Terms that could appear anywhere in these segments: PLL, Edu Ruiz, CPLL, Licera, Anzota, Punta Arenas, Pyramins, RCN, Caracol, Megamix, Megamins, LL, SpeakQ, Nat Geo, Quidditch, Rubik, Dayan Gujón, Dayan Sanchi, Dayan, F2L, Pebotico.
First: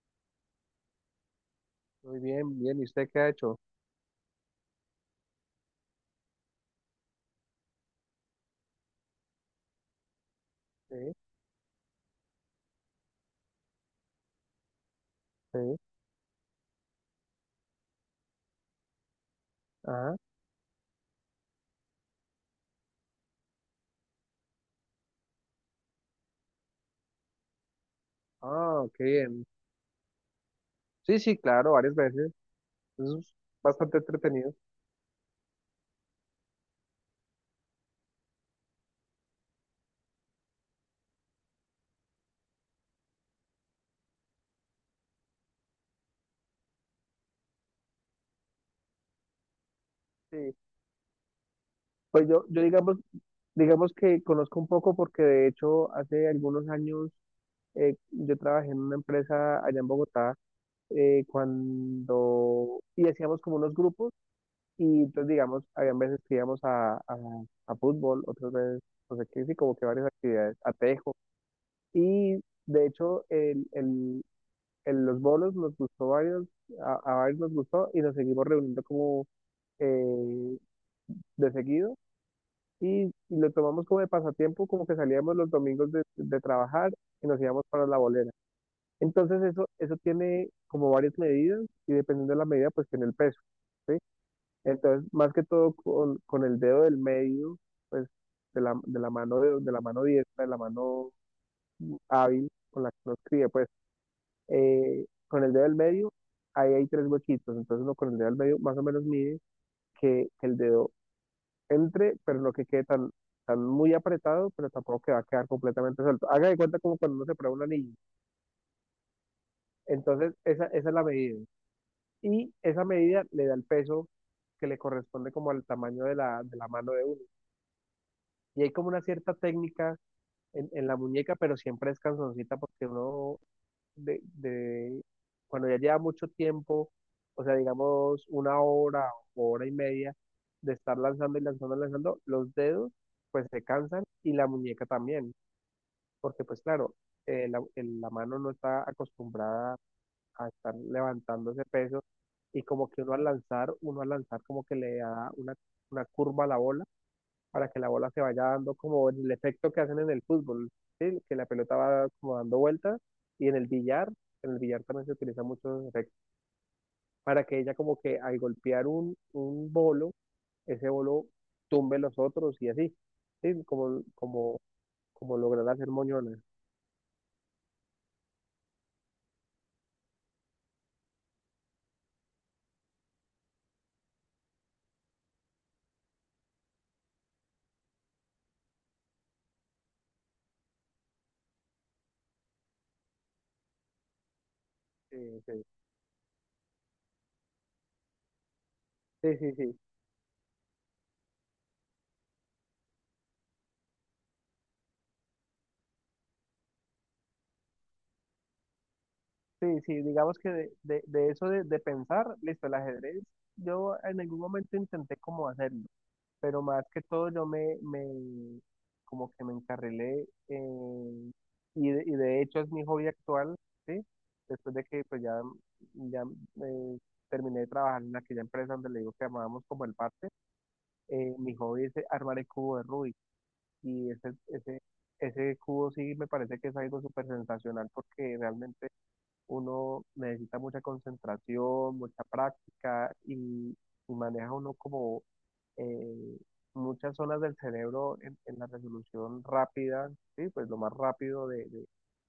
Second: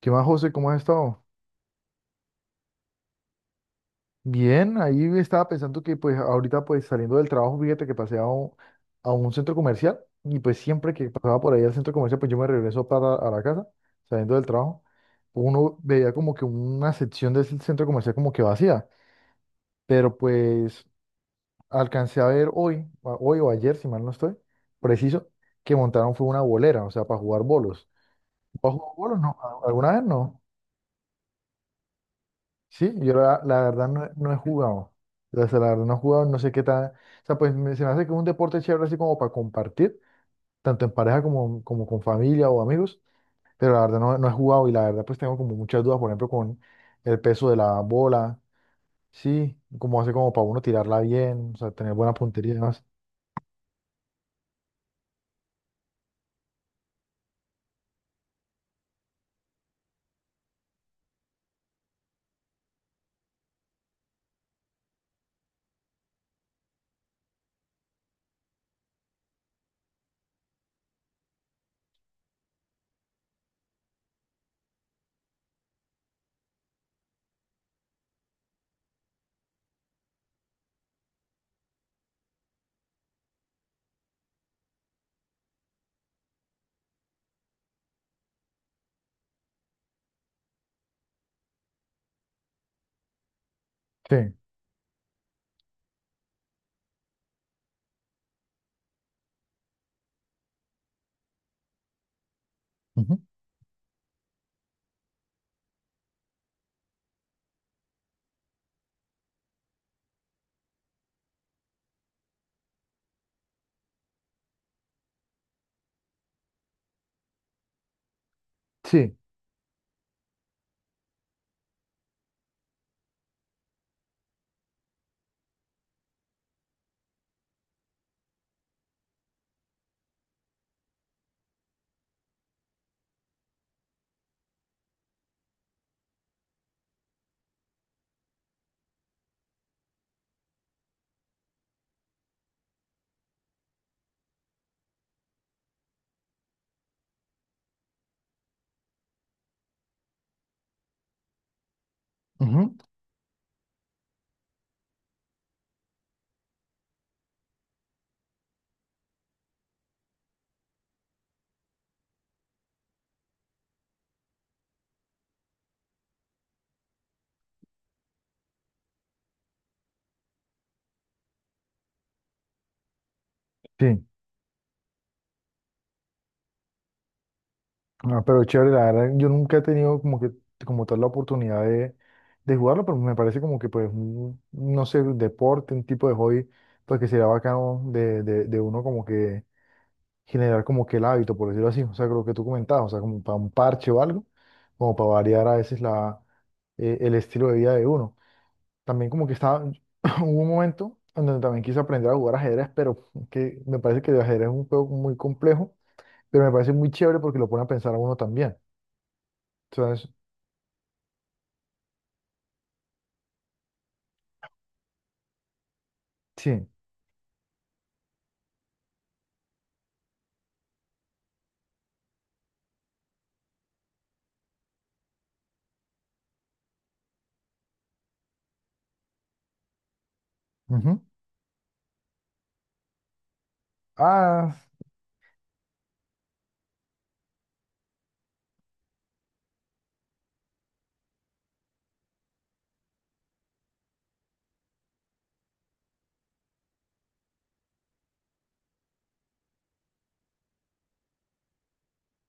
¿Qué más, José? ¿Cómo has estado? Muy bien, bien. ¿Y usted qué ha hecho? Bien, ahí estaba pensando que pues ahorita pues saliendo del trabajo, fíjate que pasé a un centro comercial y pues siempre que Sí, pasaba por ahí al centro comercial pues yo me regreso para a la casa saliendo del trabajo. sí. Uno veía como que una sección del centro comercial como que vacía, pero Ajá. pues alcancé a ver hoy, hoy o ayer, si mal no estoy, preciso, que montaron fue una bolera, o sea, para jugar bolos. ¿Has Ah, jugado qué bolos? No, bien. ¿alguna vez no? Sí, sí, claro, varias veces. Sí, yo Eso es la verdad bastante no, no he entretenido. jugado. O sea, la verdad no he jugado, no sé qué tal. O sea, pues se me hace que es un deporte chévere así como para compartir, tanto en pareja como con familia o amigos, pero la verdad no, no he jugado y la verdad pues tengo como muchas dudas, por ejemplo, con el peso de la bola, sí, como hace como para Sí. uno tirarla bien, o sea, tener buena Pues yo, puntería y yo demás. digamos que conozco un poco porque de hecho hace algunos años yo trabajé en una empresa allá en Bogotá cuando y hacíamos como unos grupos y entonces digamos, habían veces que íbamos a fútbol, otras veces, no sé qué, sí, como que varias actividades, a tejo. Y de hecho, el en los bolos nos gustó varios, a varios nos gustó y nos seguimos reuniendo como eh, de seguido y lo tomamos como de pasatiempo, como que salíamos los domingos de trabajar y nos íbamos para la bolera. Entonces eso tiene como varias medidas y dependiendo de la medida pues tiene el peso, ¿sí? Sí, Entonces más que todo con el dedo del medio, pues de la mano, de la mano diestra, de la mano hábil con la que nos ujú. críe, pues con el dedo del medio, ahí hay tres huequitos, entonces uno con el dedo del medio más o menos mide que el dedo entre, pero no que quede tan muy apretado, pero tampoco que va a quedar completamente suelto. Haga de cuenta como cuando uno se prueba un anillo. Sí, Entonces, esa es la medida. Y esa medida le da el peso que le corresponde como al tamaño de la mano de uno. Y hay como una cierta técnica en la muñeca, pero siempre es canzoncita porque uno de cuando ya lleva mucho tiempo, o sea, digamos una hora o hora y media de estar lanzando y lanzando y lanzando, los dedos pues se cansan y la muñeca también, porque pues claro, la mano no está acostumbrada a estar levantando ese peso y ujú, como que uno al lanzar, como que le da una curva a la bola para que la bola se vaya dando como el efecto que hacen en el fútbol, ¿sí? Que la pelota va como dando vueltas y en el billar, también se utilizan muchos efectos para que ella como que al golpear un bolo, ese bolo tumbe los otros y así, ¿sí? Como, sí. como, como lograr hacer moñones. Ah, pero chévere, la verdad, yo nunca he tenido como que como tal la oportunidad de jugarlo, pero me parece como que pues un, no sé, un deporte, un tipo de hobby, pues que sería bacano de uno como que generar como que el hábito, por decirlo así, o sea, lo que tú comentabas, o sea, como para un parche o algo, como para Sí, variar a sí, veces la, el estilo de vida de uno. También como que sí, sí, estaba, sí, hubo un momento en donde también quise aprender a jugar ajedrez, pero que me parece que el ajedrez es un juego muy complejo, pero me parece muy chévere porque lo pone a pensar a uno también. sí, sí, digamos que de eso de pensar, listo, el ajedrez, yo en algún momento intenté como hacerlo, pero Sí. más que todo yo me como que me y de hecho es mi hobby actual, ¿sí? Después de que pues ya eh, terminé de trabajar en aquella empresa donde le digo que amábamos como el parte, Ujú. Mi hobby es armar el cubo de Rubik y ese, Ah, ese, ese cubo sí me parece que es algo súper sensacional porque realmente uno necesita mucha concentración, mucha práctica y maneja uno como eh, muchas zonas del cerebro en la resolución rápida, ¿sí? Pues lo más rápido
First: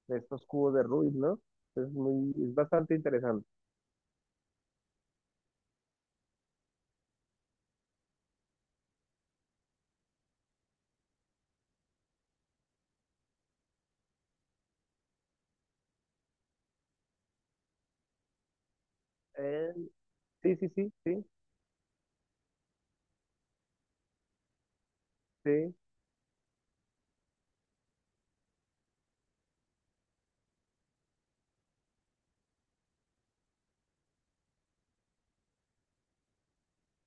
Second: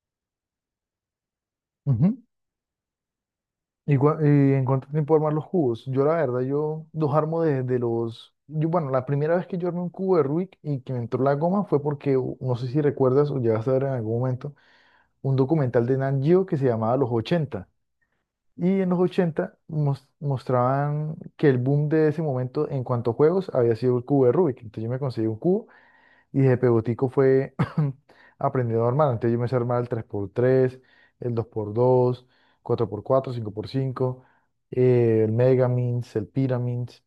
de estos cubos de Rubik, ¿no? Es ujú. muy, es bastante interesante. ¿Y, y en cuánto tiempo armar los cubos? Yo la verdad, yo los armo de los... Yo, bueno, la primera vez que yo armé un cubo de Rubik y que me entró la goma fue porque, no sé si recuerdas o llegaste a ver en algún momento, un documental de Nat Geo que se llamaba Los ochenta. Y en los ochenta Eh, sí, sí, sí, mostraban sí, que el boom de ese momento en cuanto a juegos había sido el cubo de Rubik. Entonces yo me conseguí un cubo. sí. Y de Pebotico fue aprendiendo a armar. Entonces yo me sé armar el 3x3, el 2x2, 4x4, 5x5, el Megamins, el Pyramins.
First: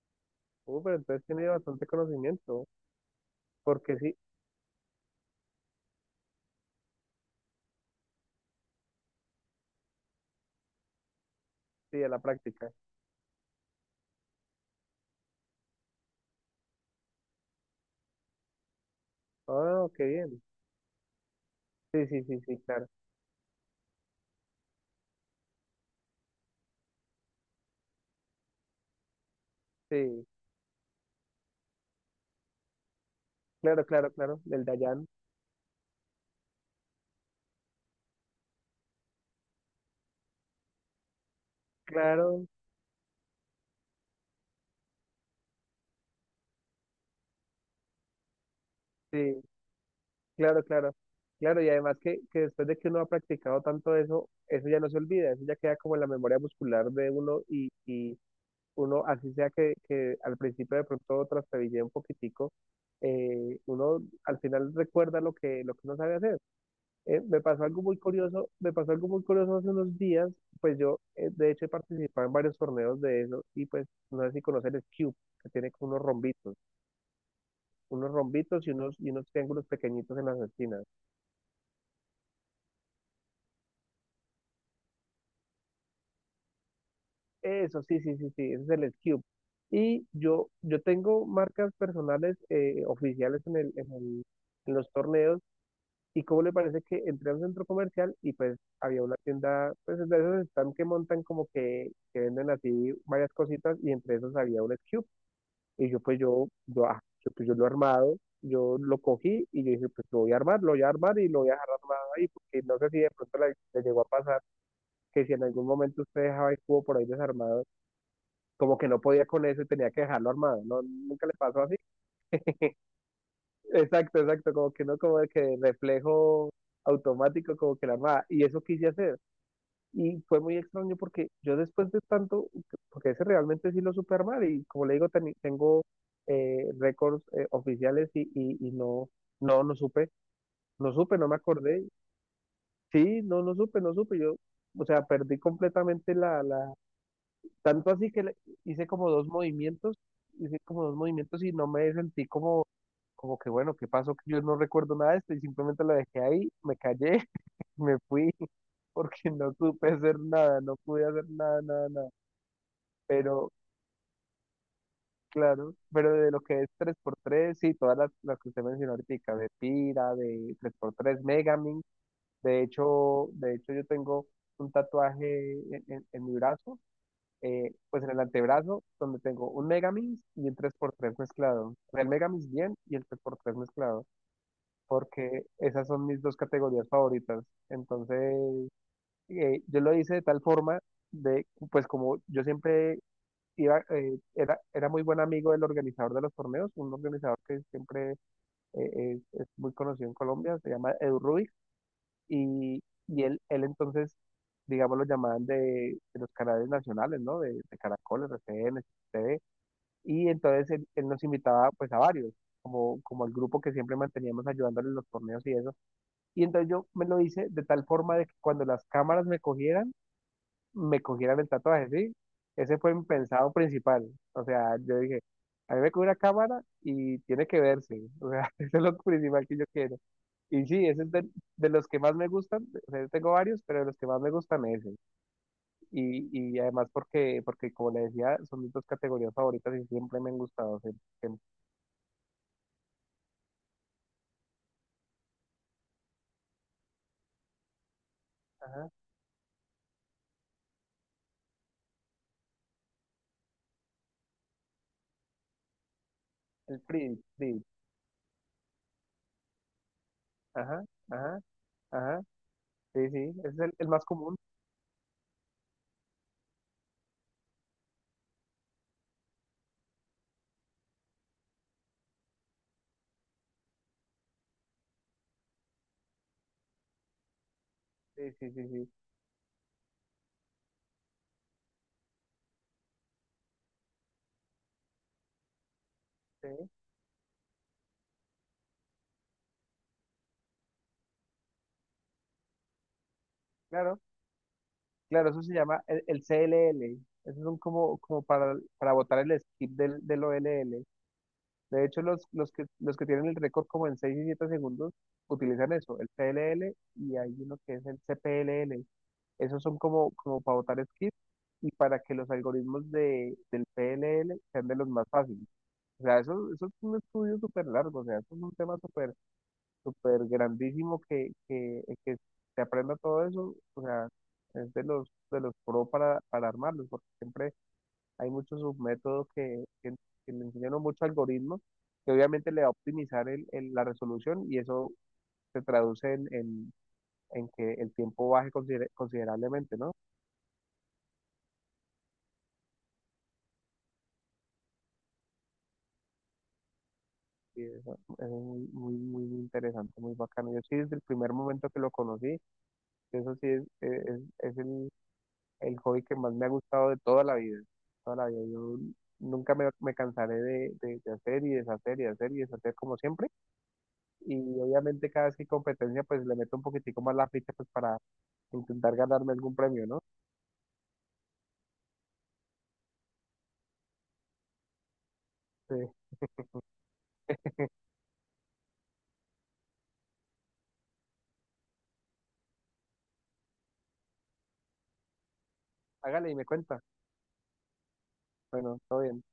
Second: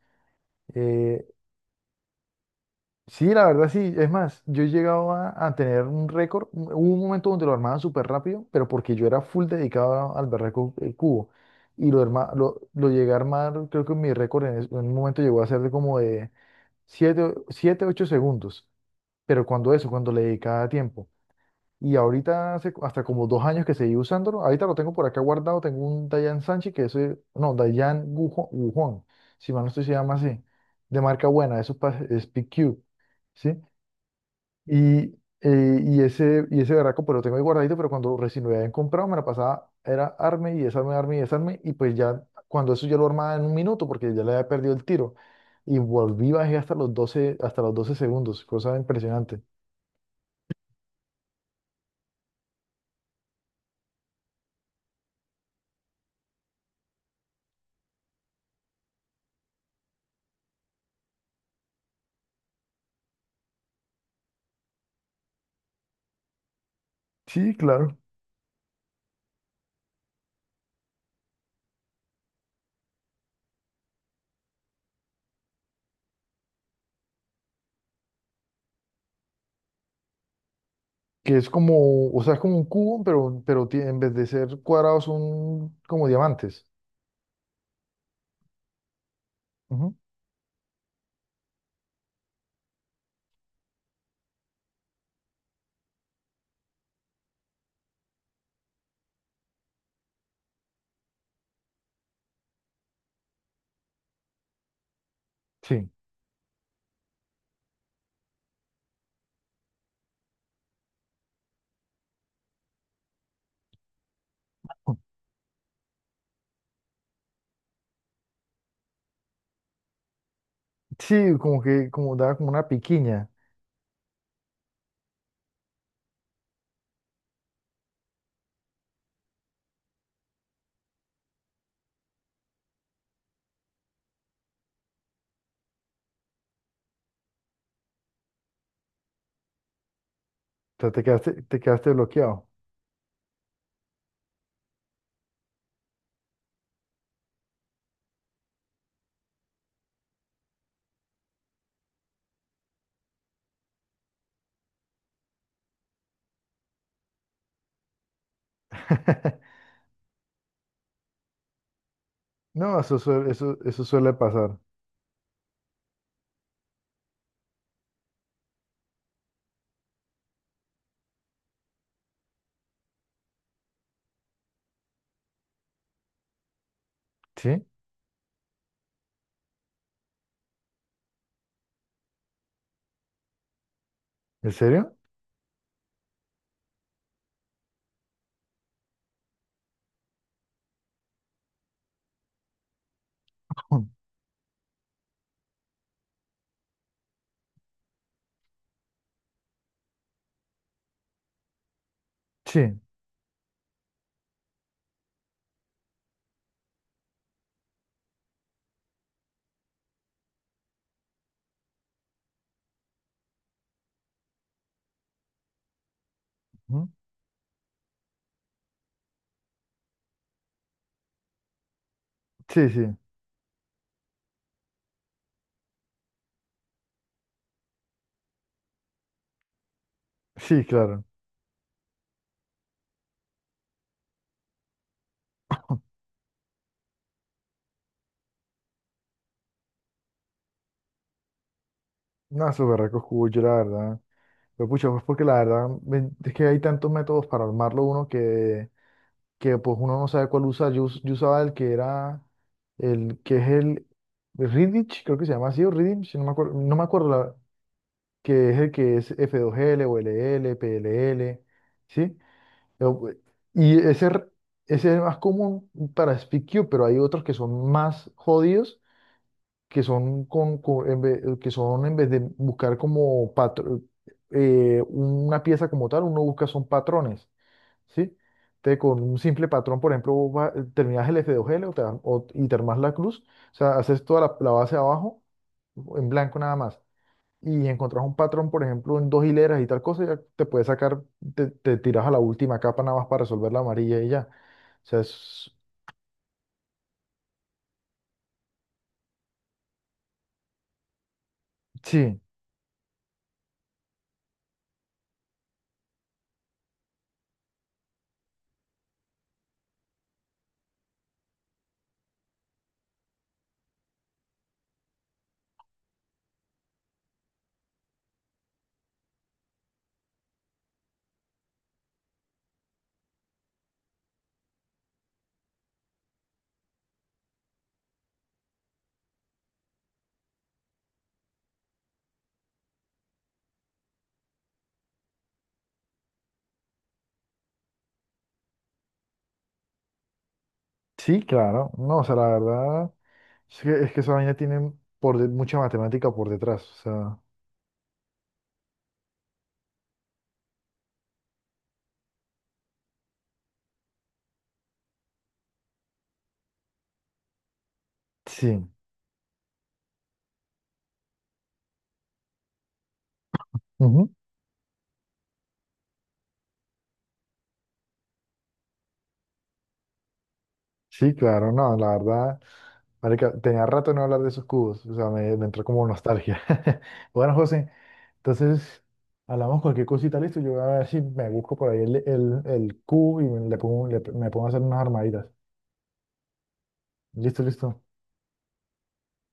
Pero entonces eh, tiene bastante conocimiento, sí, la verdad sí. porque Es sí, más, yo he llegado a tener un récord. Hubo un momento donde lo armaba súper rápido, pero porque yo era full dedicado al berraco el cubo. Y lo, sí, a la arma- lo, práctica. lo llegué a armar, creo que mi récord en un momento llegó a ser de como de 7, 7 u 8 segundos. Pero cuando Ah, eso, qué cuando le bien. dedicaba tiempo. Y Sí, sí, sí, ahorita sí, hace claro. hasta como 2 años que seguí usándolo. Ahorita lo tengo por acá guardado. Tengo un Dayan Sanchi que ese, no, Dayan Gujón, si mal no estoy, se llama Sí, así, de marca buena, eso es, es PQ, ¿sí? claro, claro, claro. Del Dayan. Y, y ese berraco, pero lo tengo ahí guardadito, pero cuando recién lo habían comprado, me la pasaba, era arme y desarme, y pues ya, Claro, cuando eso ya lo armaba en 1 minuto, porque ya le había perdido el tiro. Y volví, bajé hasta los 12 segundos, cosa impresionante. sí. Claro, claro, claro, y además que después de que uno ha practicado tanto eso, eso ya no se olvida, eso ya queda como en la memoria muscular de uno y uno, así sea que al principio de pronto trastabillea un poquitico, uno al final recuerda lo que uno sabe hacer. Me Sí, pasó algo muy claro. curioso, me pasó algo muy curioso hace unos días, pues yo de hecho he participado en varios torneos de eso y pues no sé si conocer el cube, que tiene como unos rombitos y unos triángulos pequeñitos en las esquinas. Que es como, o sea, es como un cubo, pero, en vez de ser cuadrados son como diamantes. Eso, sí, sí, sí, sí, ese es el Cube. Ujú. Y yo tengo marcas personales oficiales en los torneos. ¿Y cómo le parece que entré a un centro comercial y pues había una tienda, pues de esos están que montan como que venden así varias cositas y entre esos había un Cube. Y Sí, yo pues yo, ah, yo, pues, yo lo he armado, yo lo cogí y yo dije pues lo voy a armar, lo voy a armar y lo voy a dejar armado ahí porque no sé si de pronto le llegó a pasar que si en algún momento usted dejaba el cubo por ahí desarmado como que no podía con eso y tenía que dejarlo armado. No, nunca le sí, como pasó así. que como daba como una piquiña. Exacto, exacto, como que no, como de que reflejo automático, como que la armaba. Y eso quise hacer. Y fue muy extraño porque yo después de tanto, porque ese realmente sí lo supe armar y como le digo, tengo récords oficiales y no, no, no supe, O sea, no supe, no me te acordé. quedaste bloqueado. Sí, no, no supe, no supe. Yo, o sea, perdí completamente tanto así que hice como dos movimientos, hice como dos movimientos, y no me sentí como que bueno, ¿qué pasó? Que yo no recuerdo nada de esto y simplemente lo dejé ahí, me callé, me fui, porque no supe hacer nada, no pude hacer nada, nada, nada. No, Pero, eso suele pasar. claro, pero de lo que es tres por tres sí, todas las que usted mencionó ahorita, de Pira, de tres por tres Megamin, de hecho yo tengo un tatuaje en en mi brazo ¿Sí? Pues en el antebrazo, donde tengo un Megamix y un tres por tres mezclado. El Megamix bien y el tres por tres mezclado, ¿En serio? porque esas son mis dos categorías favoritas. Entonces, yo lo hice de tal forma de, pues como yo siempre iba, Ujú. Era muy buen amigo del organizador de los torneos, un organizador que siempre es muy conocido en Colombia, se llama Edu Ruiz Sí. y, y él entonces, digamos, lo llamaban de los canales nacionales, ¿no? De Caracol, RCN, TV. Y entonces él nos invitaba pues a varios, como el grupo que siempre manteníamos ayudándole en los torneos y eso. Y entonces yo Ujú. me lo hice de tal forma de que cuando las cámaras me cogieran el tatuaje, ¿sí? Sí, Ese fue sí. mi pensado principal. O sea, yo dije, a mí me coge una cámara y tiene que verse. O sea, eso es lo principal que yo quiero. Sí, Y sí, ese claro. es de los que más me gustan, o sea, yo tengo varios, pero de los que más me gustan es ese. Y, y además porque como le decía, son mis dos categorías favoritas y siempre me han gustado. Siempre. No, esos berracos cubos, yo la verdad. Pero pucha, pues porque la verdad es que hay tantos métodos para armarlo uno Ajá, que pues uno no sabe cuál usar. Yo, yo usaba el que era, el que es el Quidditch, creo que se llama así, o Quidditch, no me acuerdo, no el me acuerdo free, free. que es el que es F2L o LL, Ajá, ajá, PLL, ¿sí? ajá. Yo, Sí, sí, ese es el, y el más ese, común. ese es el más común para SpeakQ, pero hay otros que son más jodidos, que son, en vez, que son en vez de buscar como una pieza como tal, uno busca son patrones. ¿Sí? Sí, sí, sí, Te, sí. con un simple patrón, por ejemplo, terminás el F2L y te armás la cruz, o sea, haces toda la, la base abajo en blanco nada Sí, más. Y encontrás un patrón, por ejemplo, en 2 hileras y tal cosa, ya te puedes sacar, te tiras a la última capa nada más para resolver la amarilla claro, y ya. O sea, claro, eso es- se llama el c l l. Eso son como para botar el skip del o l l. De hecho, sí, los que tienen el récord como en seis y 7 segundos utilizan eso, el PLL y hay uno que es el CPLL. Esos son como para botar skip y para que los algoritmos del PLL sean de los más fáciles. O sea, eso es un estudio súper largo, o sea, eso es un tema súper súper grandísimo que se aprenda todo eso. O sea, es de los pro para armarlos, porque siempre hay muchos submétodos que le enseñan muchos algoritmos que obviamente le va a optimizar la resolución y eso se traduce en que el tiempo baje considerablemente, ¿no? sí, claro. No, o sea, la verdad es que esa vaina tiene mucha matemática por detrás. O sea, Y eso es muy, muy, muy interesante, muy bacano. Yo sí, desde el primer momento que lo conocí, eso sí es el hobby que más me ha gustado de toda la vida. Toda la vida. sí. Yo nunca me cansaré de hacer y deshacer y hacer y deshacer como siempre Ujú. y obviamente cada vez que hay competencia pues le meto un poquitico más la ficha pues para intentar ganarme algún premio, ¿no? Sí, claro, no, la verdad. Marica, tenía rato de no hablar de esos cubos, o sea, me entró Sí, como nostalgia. Bueno, José, entonces hablamos cualquier cosita, listo. Yo voy a ver si me busco por ahí el cubo y me pongo a hacer unas armaditas. hágale y me cuenta. Listo, listo. Bueno, todo bien.